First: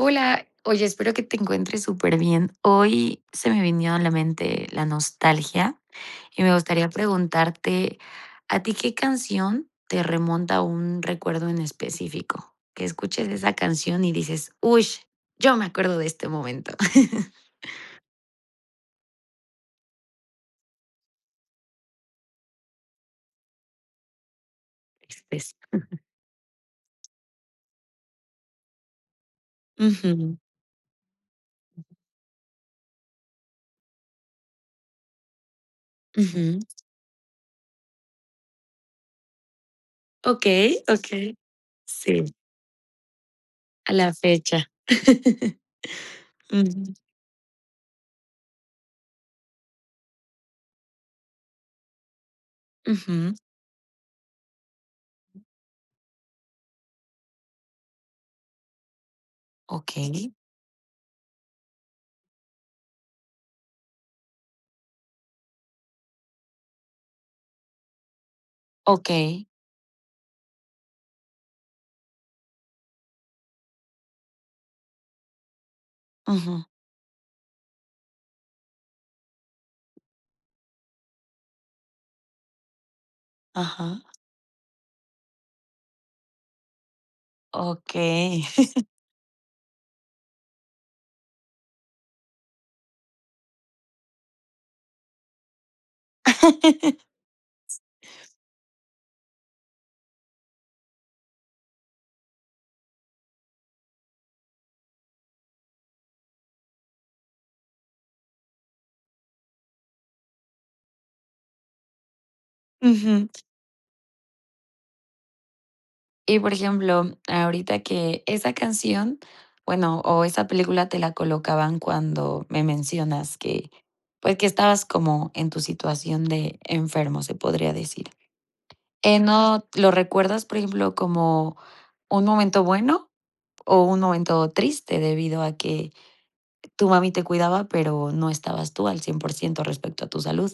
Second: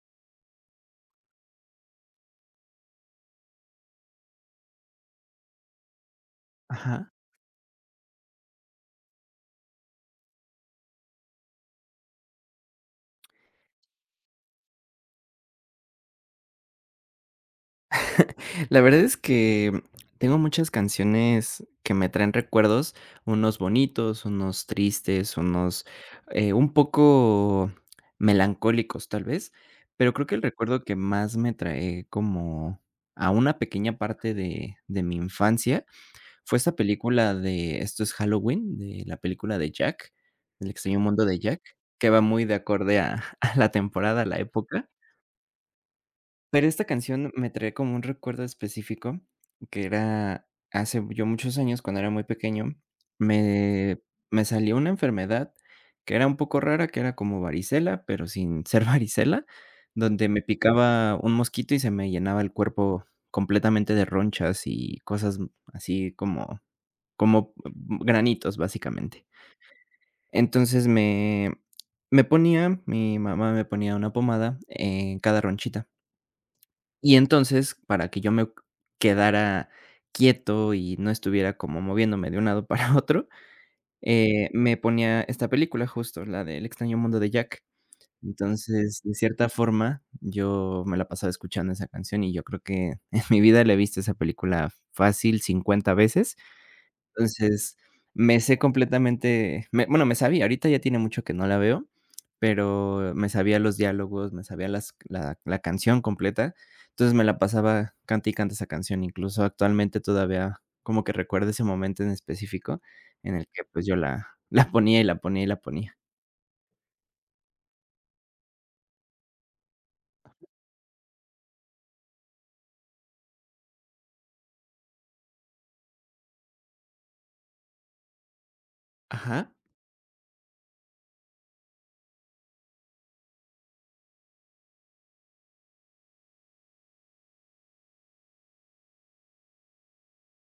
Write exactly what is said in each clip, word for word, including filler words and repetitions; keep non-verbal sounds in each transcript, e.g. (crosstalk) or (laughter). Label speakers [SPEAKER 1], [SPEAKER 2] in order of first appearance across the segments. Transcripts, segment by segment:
[SPEAKER 1] Hola. Oye, espero que te encuentres superbién. Hoy, se me vino a la mente la nostalgia y me gustaría
[SPEAKER 2] Ajá.
[SPEAKER 1] preguntarte, ¿a ti qué canción te remonta a un recuerdo en específico? Que escuches esa canción y dices: "Uy, yo me acuerdo de este momento". (chuckles)
[SPEAKER 2] (chuckles) La verdad es que, mm, tengo muchas canciones que me traen recuerdos, unos bonitos, unos tristes,
[SPEAKER 1] (unintelligible)
[SPEAKER 2] unos,
[SPEAKER 1] (chuckles)
[SPEAKER 2] eh, un poco melancólicos, tal vez, pero creo que
[SPEAKER 1] Ujú.
[SPEAKER 2] el recuerdo que más me trae como a una pequeña parte de de mi infancia fue
[SPEAKER 1] Ujú.
[SPEAKER 2] esa película de Esto es Halloween, de la película de Jack, El
[SPEAKER 1] Okey,
[SPEAKER 2] extraño mundo
[SPEAKER 1] okey.
[SPEAKER 2] de Jack, que va
[SPEAKER 1] Sí.
[SPEAKER 2] muy de acorde a a la
[SPEAKER 1] A la
[SPEAKER 2] temporada, a la
[SPEAKER 1] fecha.
[SPEAKER 2] época.
[SPEAKER 1] (laughs)
[SPEAKER 2] Pero esta
[SPEAKER 1] Ujú.
[SPEAKER 2] canción, me trae como un recuerdo específico que era hace ya muchos años, cuando era muy pequeño,
[SPEAKER 1] Ujú.
[SPEAKER 2] me me salió una enfermedad, que era un poco rara, que era como varicela, pero sin ser varicela, donde
[SPEAKER 1] Okey.
[SPEAKER 2] me picaba un mosquito y se me llenaba el cuerpo completamente de ronchas y cosas así como como granitos, básicamente.
[SPEAKER 1] Okey.
[SPEAKER 2] Entonces, me me ponía mi mamá me ponía una pomada en cada ronchita.
[SPEAKER 1] Ujú.
[SPEAKER 2] Y entonces, para que yo me q quedara quieto y no estuviera como moviéndome, de un lado para otro,
[SPEAKER 1] Ajá.
[SPEAKER 2] eh, me ponía esta película, justo, la de El extraño mundo de Jack.
[SPEAKER 1] Okey. (chuckles)
[SPEAKER 2] Entonces, de cierta forma, yo me la pasaba escuchando esa canción y yo creo que, en mi vida la he visto, esa película, fácil cincuenta veces.
[SPEAKER 1] (laughs)
[SPEAKER 2] Entonces, me sé completamente me bueno me sabía, ahorita ya tiene mucho que no la veo, pero me sabía los diálogos, me sabía las la la canción completa. Entonces, me la pasaba cante y cante esa canción, incluso, actualmente, todavía como que recuerdo ese momento en específico,
[SPEAKER 1] Ujú.
[SPEAKER 2] en el que, pues, yo la la ponía, y la ponía, y la ponía.
[SPEAKER 1] Y, por ejemplo, ahorita que esa canción, bueno o esa película te la colocaban cuando me mencionas que pues, que estabas como en tu situación de enfermo, se podría decir, eh,
[SPEAKER 2] Ajá.
[SPEAKER 1] ¿no lo recuerdas, por ejemplo, como un momento bueno, o un momento triste debido a que tu mami te cuidaba, pero no estabas tú al cien por ciento respecto a tu salud?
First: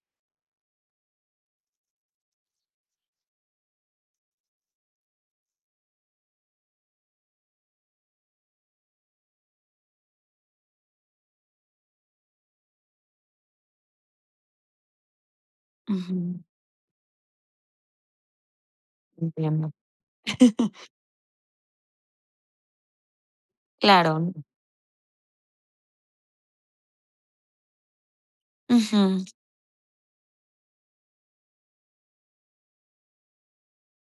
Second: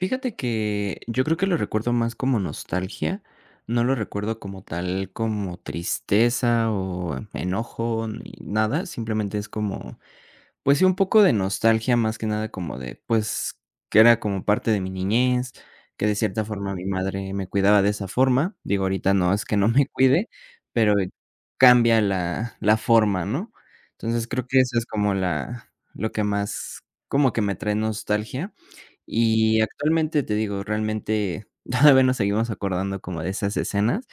[SPEAKER 2] Fíjate que yo creo que lo recuerdo más como nostalgia, no lo recuerdo como tal, como tristeza o enojo ni nada, simplemente es como, pues sí, un poco de nostalgia, más que nada como de, pues, que era como parte de mi niñez, que de
[SPEAKER 1] Ujú.
[SPEAKER 2] cierta forma mi madre me cuidaba de esa forma. Digo, ahorita no, es que no
[SPEAKER 1] Entiendo.
[SPEAKER 2] me cuide,
[SPEAKER 1] (laughs)
[SPEAKER 2] pero cambia la la forma, ¿no? Entonces
[SPEAKER 1] Claro.
[SPEAKER 2] creo que eso es como la lo que más, como que me trae nostalgia.
[SPEAKER 1] Ujú.
[SPEAKER 2] Y actualmente, te digo, realmente todavía nos seguimos acordando como de esas escenas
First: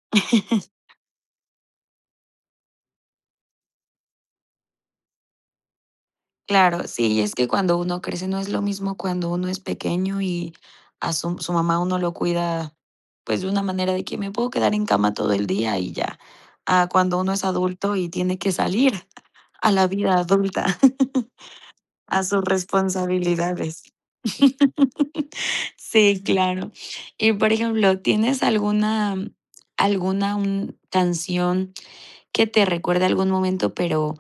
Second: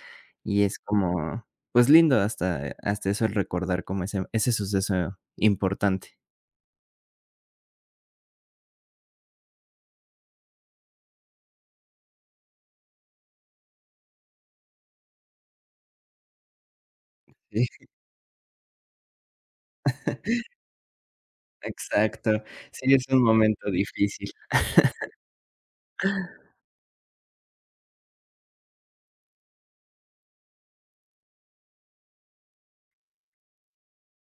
[SPEAKER 2] y
[SPEAKER 1] (laughs)
[SPEAKER 2] es como, pues, lindo hasta hasta eso el recordar como ese ese suceso importante.
[SPEAKER 1] Claro, sí. Y es que cuando uno crece, no es lo mismo, cuando uno es pequeño, y a su su mamá, uno lo cuida, pues, de una manera de que: "Me puedo quedar en cama todo el día, y ya". A cuando uno es
[SPEAKER 2] (unintelligible)
[SPEAKER 1] adulto, y tiene que salir, a la vida
[SPEAKER 2] (laughs)
[SPEAKER 1] adulta. (laughs) A sus
[SPEAKER 2] Exacto. Sí, es un momento
[SPEAKER 1] responsabilidades.
[SPEAKER 2] difícil.
[SPEAKER 1] (laughs) Sí,
[SPEAKER 2] (laughs)
[SPEAKER 1] claro. Y por ejemplo, ¿tienes alguna alguna un canción, que te recuerde algún momento. Pero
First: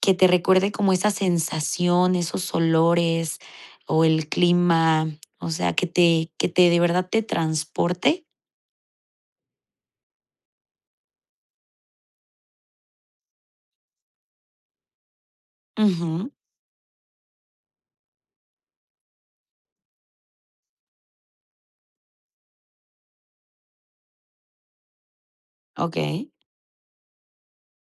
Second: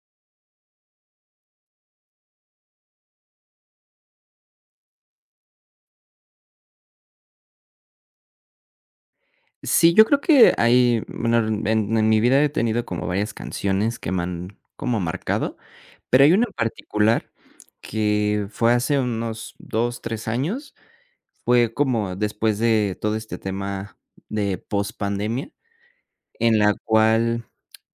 [SPEAKER 1] que te recuerde como esa sensación, esos olores o el clima. O sea, que te que te de verdad, te transporte?
[SPEAKER 2] Sí, yo creo que hay Bueno, en en mi vida, he tenido como varias canciones, que me han como marcado. Pero
[SPEAKER 1] Ujú.
[SPEAKER 2] hay una en particular, que fue hace unos dos, tres años. Fue como después de todo este tema, de post pandemia.
[SPEAKER 1] Okey.
[SPEAKER 2] En la cual,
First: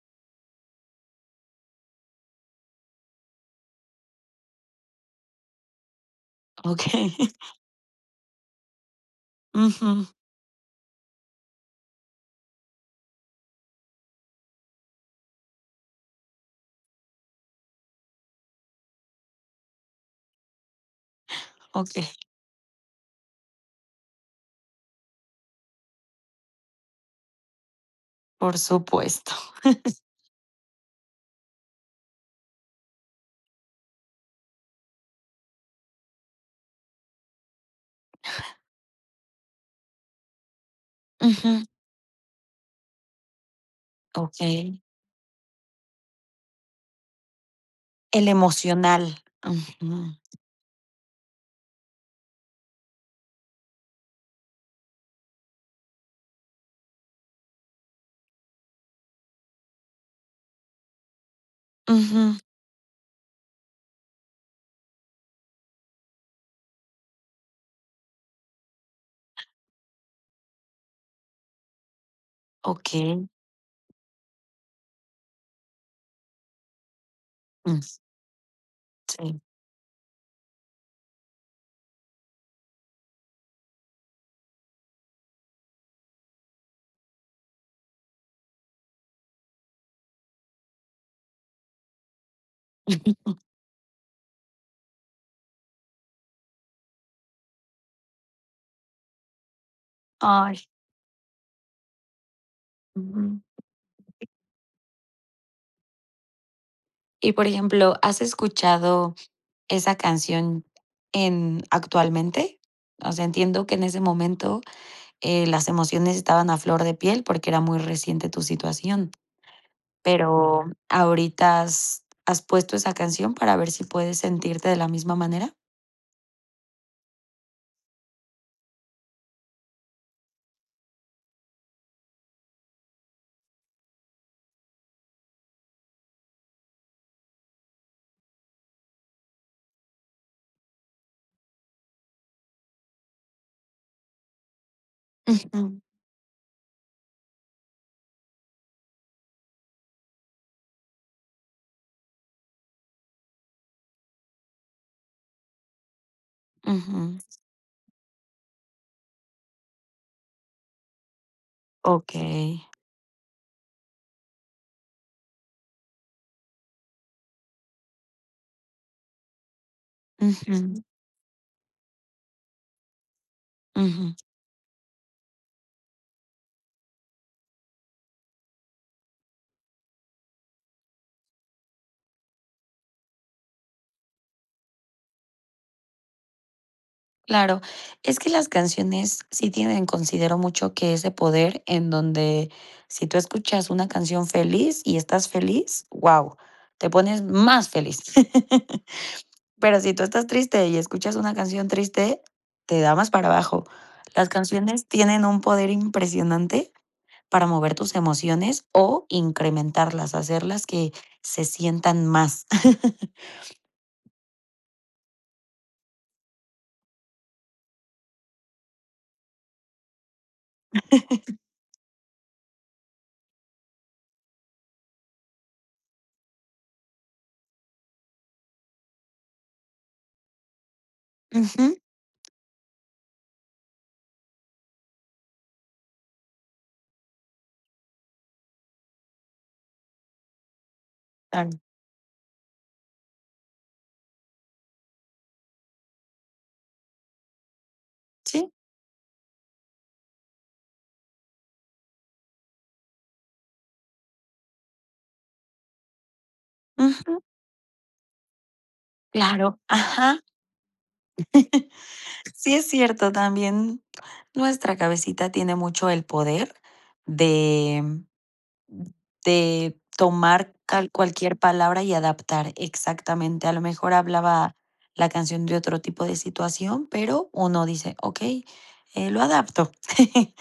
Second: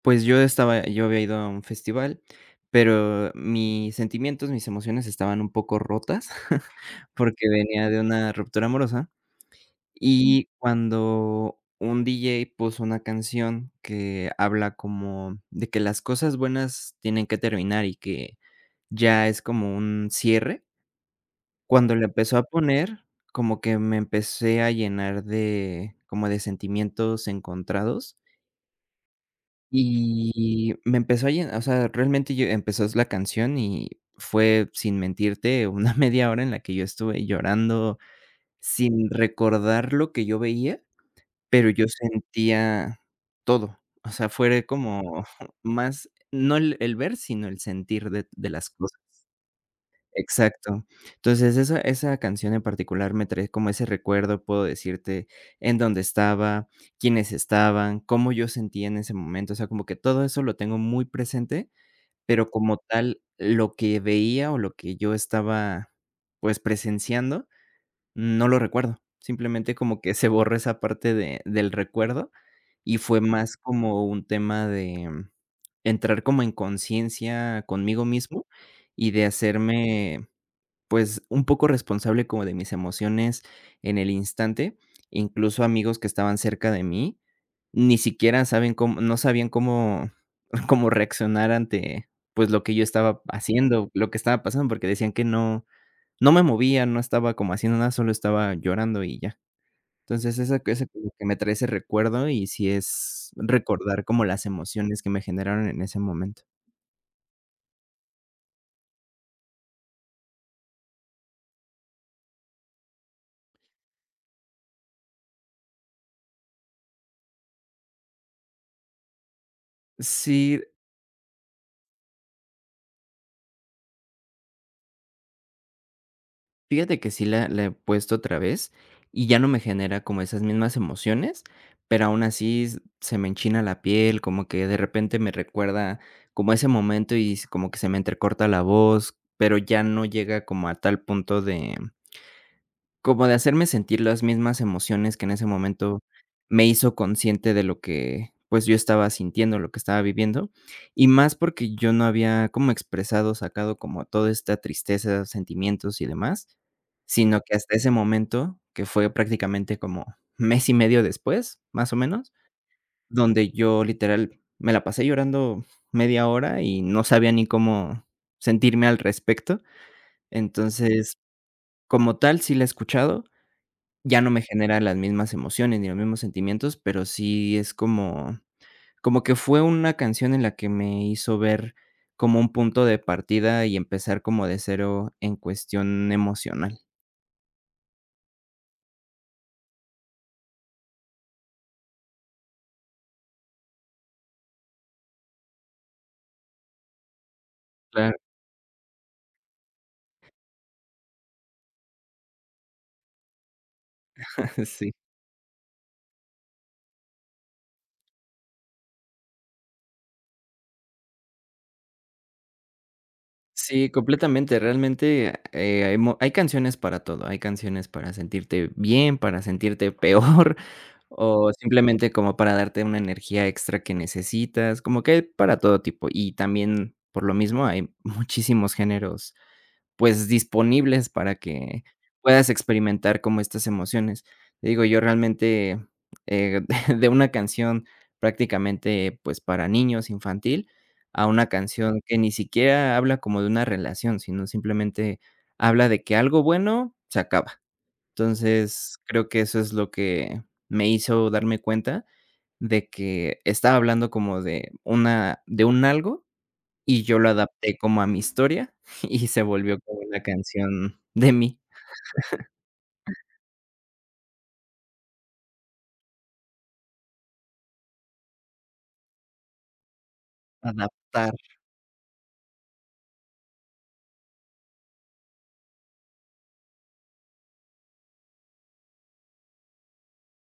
[SPEAKER 2] pues, yo estaba Yo había ido a un festival, pero mis sentimientos, mis emociones, estaban un poco rotas, (chuckles)
[SPEAKER 1] Okey.
[SPEAKER 2] porque venía de una ruptura amorosa.
[SPEAKER 1] Ujú.
[SPEAKER 2] Y cuando un diyey puso una canción, que habla como de que las cosas buenas tienen que terminar, y que ya es como un cierre. Cuando la
[SPEAKER 1] Okey.
[SPEAKER 2] empezó a poner, como que me empecé a llenar de como de sentimientos encontrados.
[SPEAKER 1] Por supuesto. (laughs)
[SPEAKER 2] Y, me empezó a llen o sea, realmente, yo empezó la canción, y fue, sin mentirte, una media hora, en la que yo estuve llorando, sin recordar lo que yo veía,
[SPEAKER 1] Ujú.
[SPEAKER 2] pero yo sentía todo. O sea, fue
[SPEAKER 1] Okey.
[SPEAKER 2] como (chuckles) más no el el ver, sino el sentir de
[SPEAKER 1] El
[SPEAKER 2] de las cosas.
[SPEAKER 1] emocional. Ujú.
[SPEAKER 2] Exacto. Entonces, esa esa canción en particular me trae como ese recuerdo. Puedo decirte en dónde estaba, quiénes estaban, cómo yo sentía en ese momento. O sea, como que todo eso lo tengo muy presente,
[SPEAKER 1] Ujú
[SPEAKER 2] pero como tal, lo que veía, o lo que yo estaba pues, presenciando, no lo recuerdo. Simplemente, como que se borró esa parte de del recuerdo. Y fue
[SPEAKER 1] Okey.
[SPEAKER 2] más, como un tema de entrar como en conciencia
[SPEAKER 1] Mm.
[SPEAKER 2] conmigo mismo, y de
[SPEAKER 1] Sí.
[SPEAKER 2] hacerme, pues, un poco responsable, como de mis emociones, en el instante. Incluso, amigos que estaban cerca de mí, ni siquiera saben cómo no sabían cómo (chuckles) cómo reaccionar ante pues, lo que yo estaba
[SPEAKER 1] (laughs)
[SPEAKER 2] haciendo, lo que estaba pasando. Porque decían que no no me movía, no estaba como haciendo nada. Solo estaba llorando, y ya. Entonces eso
[SPEAKER 1] Ay.
[SPEAKER 2] ese que me trae ese recuerdo. Y si
[SPEAKER 1] Uju.
[SPEAKER 2] es recordar, como
[SPEAKER 1] (unintelligible)
[SPEAKER 2] las emociones que me generaron en ese momento.
[SPEAKER 1] Y, por ejemplo, ¿has escuchado esa canción en actualmente? O sea, entiendo que en ese momento, eh, las emociones estaban a flor de piel, porque era muy reciente tu situación.
[SPEAKER 2] Sí.
[SPEAKER 1] Pero ahorita, ¿has has puesto esa canción para ver si puedes sentirte de la misma manera?
[SPEAKER 2] Fíjate que sí la la he puesto otra vez, y ya no me genera como esas mismas emociones. Pero aún así se me enchina la piel, como que de repente me recuerda como ese momento, y es como que se me entrecorta la voz, pero ya no llega como a tal punto de como de hacerme sentir las mismas emociones que en ese
[SPEAKER 1] Ujú.
[SPEAKER 2] momento me hizo consciente de lo que, pues, yo estaba sintiendo lo que estaba viviendo. Y más, porque yo no había como expresado, sacado como toda esta tristeza, sentimientos y demás,
[SPEAKER 1] Ujú.
[SPEAKER 2] sino que hasta ese momento, que fue prácticamente como mes y medio después, más o menos,
[SPEAKER 1] Okey.
[SPEAKER 2] donde yo literal me la pasé llorando media hora, y no sabía ni cómo sentirme al respecto.
[SPEAKER 1] Ujú.
[SPEAKER 2] Entonces, como tal, sí la he escuchado,
[SPEAKER 1] Ujú.
[SPEAKER 2] ya no me genera las mismas emociones ni los mismos sentimientos, pero sí es como como que fue una canción en la que me hizo ver como un punto de partida, y empezar como de cero en cuestión emocional.
[SPEAKER 1] Claro, es que las canciones sí tienen considero mucho, que ese poder en donde si tú escuchas una canción feliz y estás feliz, guau, te pones más feliz.
[SPEAKER 2] Claro.
[SPEAKER 1] (laughs) Pero si tú estás triste y escuchas una canción triste, te da más para abajo. Las
[SPEAKER 2] (chuckles)
[SPEAKER 1] canciones
[SPEAKER 2] Sí.
[SPEAKER 1] tienen un poder impresionante para mover tus emociones o incrementarlas, hacerlas que se sientan más. (laughs)
[SPEAKER 2] Sí, completamente, realmente, eh, hay mo hay canciones para todo. Hay canciones para sentirte bien, para sentirte peor
[SPEAKER 1] (laughs)
[SPEAKER 2] o simplemente, como para darte una energía extra que necesitas, como que hay para todo tipo, y también, por lo mismo, hay muchísimos géneros, pues, disponibles para
[SPEAKER 1] Ujú.
[SPEAKER 2] que puedas experimentar como estas emociones. Te digo, yo, realmente, eh, (chuckles) de una canción prácticamente, pues, para niños, infantil, a una
[SPEAKER 1] Claro.
[SPEAKER 2] canción que ni siquiera habla como de una relación, sino simplemente habla de que algo bueno se acaba.
[SPEAKER 1] Sí.
[SPEAKER 2] Entonces, creo que eso es lo que me hizo darme cuenta de que estaba hablando como de una de un algo y yo
[SPEAKER 1] Ujú.
[SPEAKER 2] lo adapté como a mi historia y se
[SPEAKER 1] Claro.
[SPEAKER 2] volvió como
[SPEAKER 1] Ajá.
[SPEAKER 2] una canción de mí.
[SPEAKER 1] (chuckles)
[SPEAKER 2] (chuckles)
[SPEAKER 1] Sí, es cierto, también nuestra cabecita tiene mucho el poder de, mm, de tomar cal
[SPEAKER 2] Adaptar.
[SPEAKER 1] cualquier palabra y adaptar exactamente. A lo mejor, hablaba la canción de otro tipo de situación, pero uno dice: "Okey, eh, lo adapto. (chuckles)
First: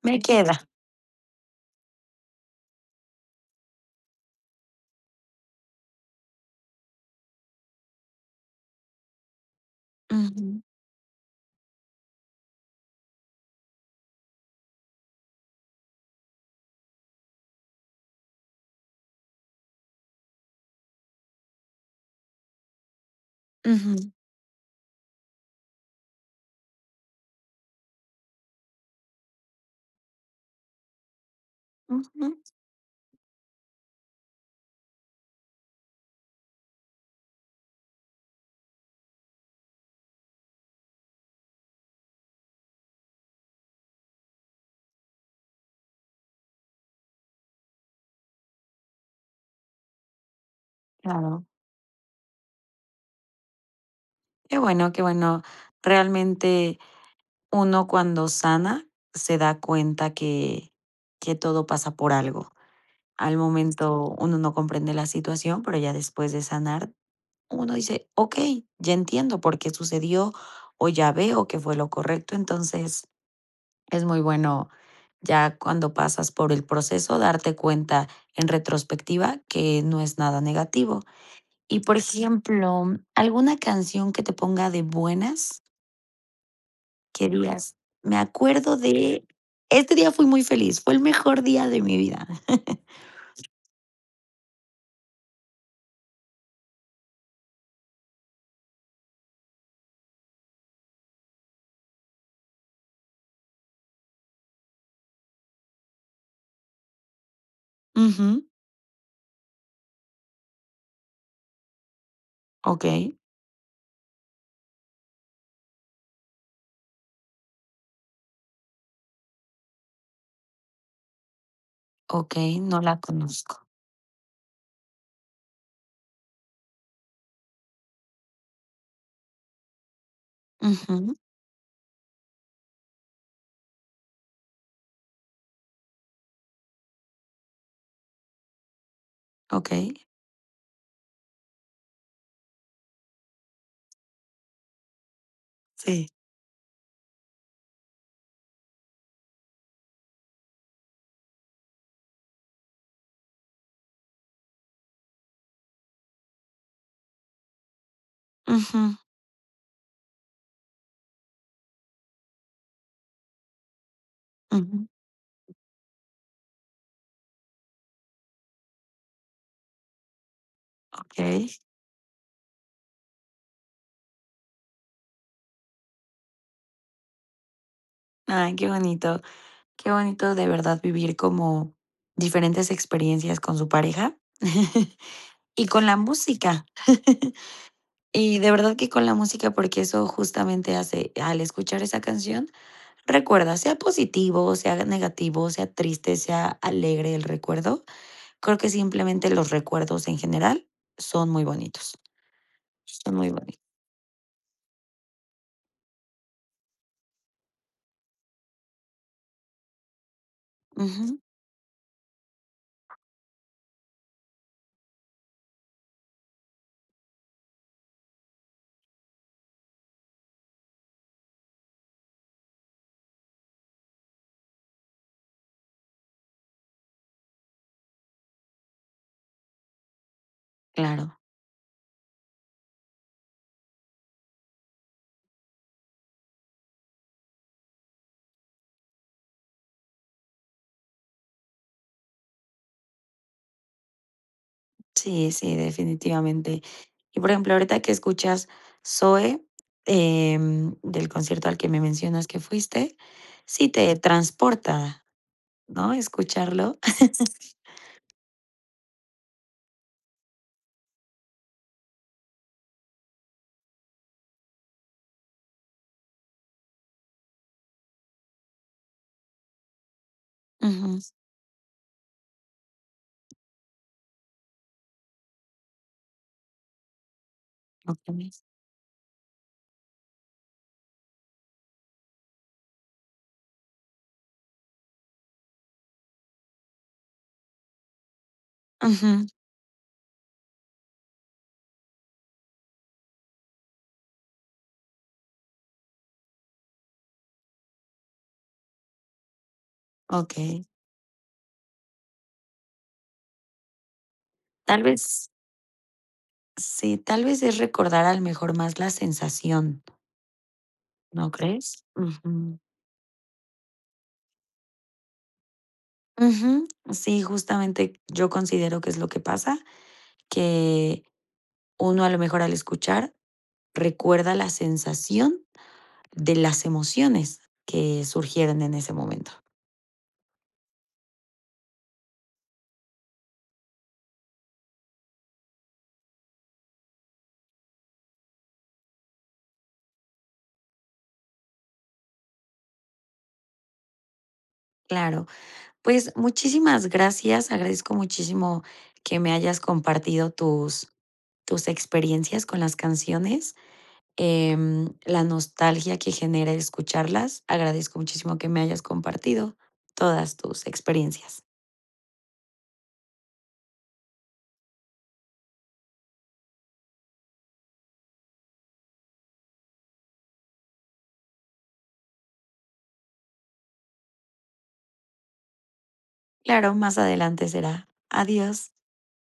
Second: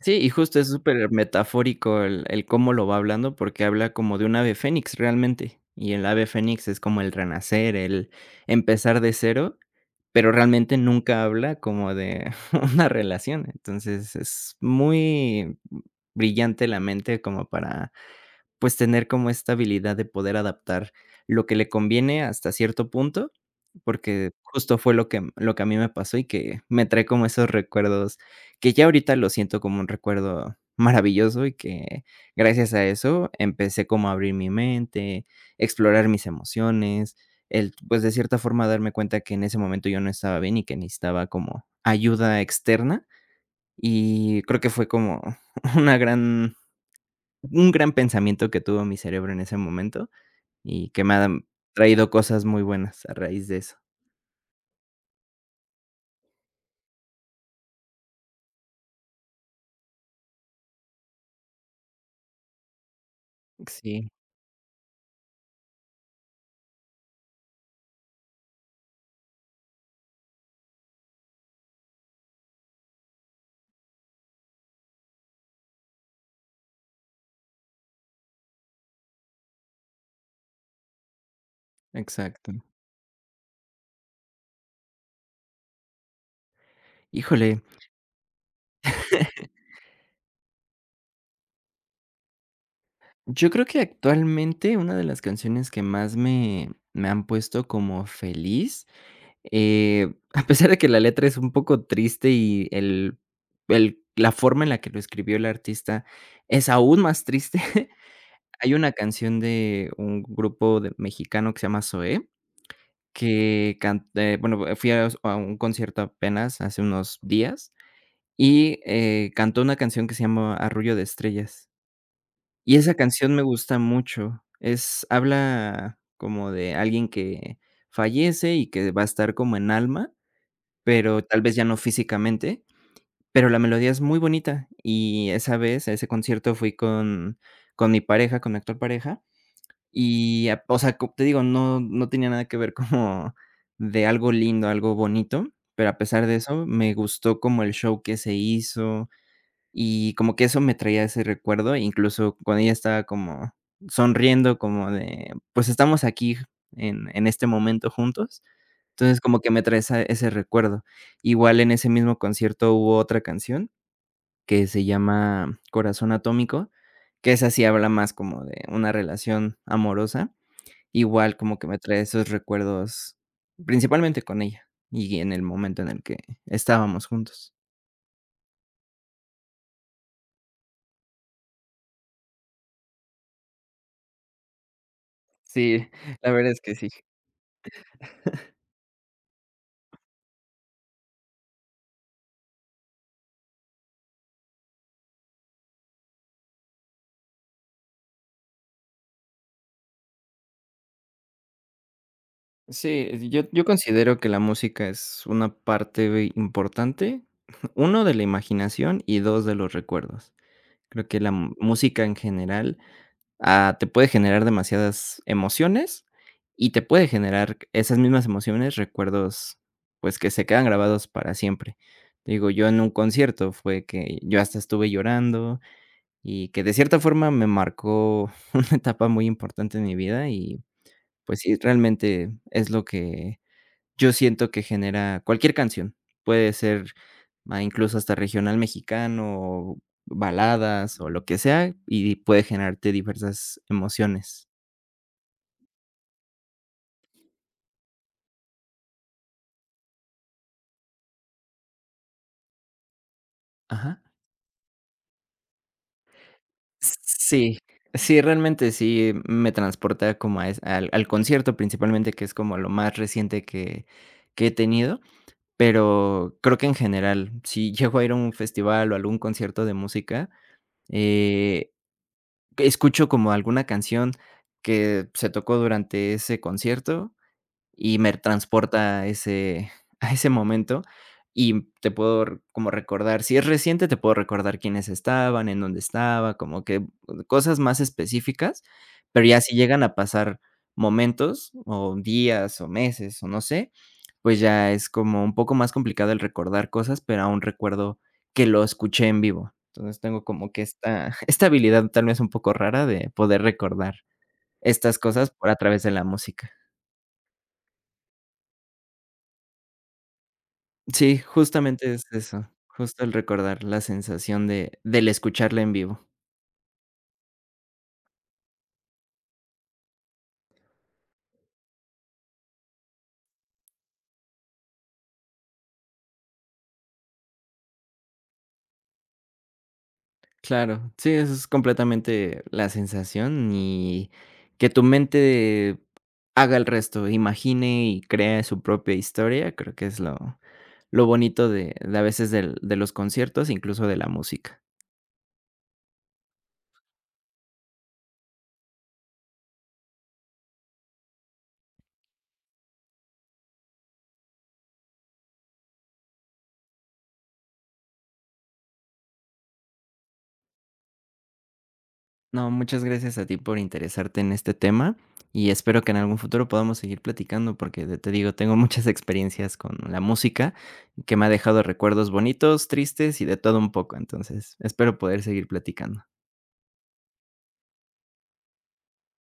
[SPEAKER 2] Sí,
[SPEAKER 1] Me
[SPEAKER 2] y justo,
[SPEAKER 1] queda".
[SPEAKER 2] es supermetafórico el el cómo lo va hablando porque habla como de un ave Fénix, realmente, y el ave Fénix es como el renacer, el empezar de cero, pero
[SPEAKER 1] Ujú
[SPEAKER 2] realmente, nunca habla como de una relación. Entonces es muy, mm, brillante la mente como para, pues, tener como esta habilidad de poder adaptar lo que le conviene, hasta cierto punto,
[SPEAKER 1] Ujú
[SPEAKER 2] porque justo, fue lo que lo que a mí me pasó y que me trae como esos recuerdos que ya ahorita lo siento como un recuerdo maravilloso y que,
[SPEAKER 1] Ujú
[SPEAKER 2] gracias a eso, empecé como a abrir mi mente, explorar mis emociones, el, pues, de cierta forma darme cuenta que en ese momento yo no estaba bien y que necesitaba como ayuda externa y creo que fue como una gran un gran pensamiento que tuvo mi cerebro, en ese momento, y que me ha
[SPEAKER 1] Claro.
[SPEAKER 2] traído cosas muy buenas, a raíz de eso.
[SPEAKER 1] Qué bueno, qué bueno. Realmente, uno cuando sana se da cuenta que que todo pasa por algo. Al
[SPEAKER 2] Sí.
[SPEAKER 1] momento uno no comprende la situación, pero ya después de sanar uno dice: "Okey, ya entiendo por qué sucedió o ya veo que fue lo correcto". Entonces, es muy bueno, ya cuando pasas por el proceso, darte cuenta, en retrospectiva, que no es nada negativo. Y, por
[SPEAKER 2] Exacto.
[SPEAKER 1] ejemplo, ¿alguna canción que te ponga de buenas? Qué
[SPEAKER 2] Híjole.
[SPEAKER 1] dígas: "Me acuerdo de
[SPEAKER 2] (chuckles)
[SPEAKER 1] este día, fui muy feliz, fue el mejor día de mi vida". (chuckles)
[SPEAKER 2] Yo creo que, actualmente, una de las canciones que más me me han puesto como feliz, eh, a pesar de que la letra es un poco triste y el el la forma en la que lo escribió el artista es aún más triste.
[SPEAKER 1] Ujú.
[SPEAKER 2] Hay una canción de un grupo de mexicano, que se llama Zoé,
[SPEAKER 1] Okey.
[SPEAKER 2] que can eh, bueno, fui a s a un concierto, apenas, hace unos días y, eh, cantó una canción que se llama "Arrullo de estrellas".
[SPEAKER 1] Okey,
[SPEAKER 2] Y
[SPEAKER 1] no
[SPEAKER 2] esa
[SPEAKER 1] la
[SPEAKER 2] canción me
[SPEAKER 1] conozco.
[SPEAKER 2] gusta mucho. Es habla como de alguien que fallece y que va a estar como en alma,
[SPEAKER 1] Ujú
[SPEAKER 2] pero tal vez ya no físicamente. Pero la melodía es muy bonita. y esa vez, a ese concierto fui con con mi pareja, con mi actual pareja
[SPEAKER 1] Okey.
[SPEAKER 2] y a o sea, como te digo, no no tenía nada que ver como de algo lindo, algo bonito, pero a
[SPEAKER 1] Sí.
[SPEAKER 2] pesar de eso, me gustó como el show que se hizo. Y como que eso me traía ese recuerdo, incluso, cuando ella estaba como sonriendo como de: "Pues, estamos aquí, en en este momento, juntos".
[SPEAKER 1] Ujú.
[SPEAKER 2] Entonces, como que me trae esa ese recuerdo. Igual, en ese mismo concierto, hubo otra canción, que se
[SPEAKER 1] Ujú.
[SPEAKER 2] llama "Corazón atómico", que esa sí habla más como de una relación amorosa, igual
[SPEAKER 1] Okey.
[SPEAKER 2] como que me trae esos recuerdos, principalmente con ella, y en el momento en el que estábamos juntos.
[SPEAKER 1] Ay, qué bonito. Qué bonito de verdad vivir como diferentes experiencias con su pareja, (laughs) y con
[SPEAKER 2] Sí,
[SPEAKER 1] la
[SPEAKER 2] la verdad es
[SPEAKER 1] música
[SPEAKER 2] que sí.
[SPEAKER 1] (laughs) y de
[SPEAKER 2] (chuckles)
[SPEAKER 1] verdad que con la música, porque eso justamente hace al escuchar esa canción, recuerda, sea positivo, sea negativo, sea triste, sea alegre el recuerdo. Creo que simplemente los recuerdos en general son muy bonitos.
[SPEAKER 2] Sí,
[SPEAKER 1] Está muy
[SPEAKER 2] yo
[SPEAKER 1] boni
[SPEAKER 2] yo considero que la música es una parte importante, uno de la imaginación y dos de los recuerdos. Creo que
[SPEAKER 1] Ujú.
[SPEAKER 2] la música en general, ah, te puede generar demasiadas emociones y te puede generar esas mismas emociones, recuerdos, pues, que se quedan grabados para siempre. Digo, yo en un concierto fue que yo hasta estuve llorando y que de cierta forma me marcó una etapa muy importante en mi vida y
[SPEAKER 1] Claro.
[SPEAKER 2] pues sí, realmente es lo que yo siento que genera cualquier canción, puede ser ma incluso hasta regional mexicano o baladas o lo que sea y puede generarte diversas emociones.
[SPEAKER 1] Sí, sí, definitivamente. Y por ejemplo, ahorita que escuchas, Zoe, em, del concierto al que me mencionas que fuiste. Sí, ¿te
[SPEAKER 2] Ajá.
[SPEAKER 1] transporta?, ¿no?, ¿escucharlo?
[SPEAKER 2] Sí, sí. Realmente, sí me transporta como a es al al concierto, principalmente, que es como lo más reciente que que he tenido. Pero, creo que en general, si llego a ir a un festival, o a algún concierto de música,
[SPEAKER 1] Ujú.
[SPEAKER 2] eh, escucho como alguna canción que se tocó durante ese concierto, y me
[SPEAKER 1] Okey.
[SPEAKER 2] transporta a ese a ese momento. Y te puedo r como recordar Si es reciente, te puedo recordar quiénes estaban, en dónde estaba, como que cosas más específicas.
[SPEAKER 1] Ujú.
[SPEAKER 2] Pero ya si llegan a pasar momentos, o días, o meses, o no sé, pues, ya es como un poco más complicado el recordar cosas. Pero aún recuerdo que lo escuché en vivo. Entonces, tengo como que
[SPEAKER 1] Okey.
[SPEAKER 2] esta esta habilidad, tal vez un poco rara, de poder recordar
[SPEAKER 1] Tal
[SPEAKER 2] estas
[SPEAKER 1] vez.
[SPEAKER 2] cosas a través de la música.
[SPEAKER 1] Sí, tal vez es recordar, al mejor, más la sensación.
[SPEAKER 2] Sí,
[SPEAKER 1] ¿No crees?
[SPEAKER 2] justamente es eso.
[SPEAKER 1] Ujú.
[SPEAKER 2] Justo, el recordar la sensación de del escucharla en vivo.
[SPEAKER 1] Ujú. Sí, justamente, yo considero que es lo que pasa que uno, a lo mejor, al escuchar, recuerda la sensación de las emociones que surgieron en ese momento.
[SPEAKER 2] Claro. Sí, eso es completamente la sensación, y que tu mente haga el resto, imagine y cree su propia historia. Creo que es lo lo bonito de de, a veces, de de los conciertos, incluso de la música.
[SPEAKER 1] Claro. Pues, muchísimas gracias. Agradezco muchísimo que me hayas compartido tus tus experiencias con las canciones, em, la nostalgia que genera escucharlas. Agradezco muchísimo que me hayas compartido todas tus experiencias.
[SPEAKER 2] No, muchas gracias a ti por interesarte en este tema, y espero que en algún futuro podamos seguir platicando porque ya te digo, tengo muchas experiencias con la música, que me ha dejado recuerdos bonitos, tristes y de todo un poco. Entonces, espero poder seguir platicando.
[SPEAKER 1] Claro, más adelante será. Adiós.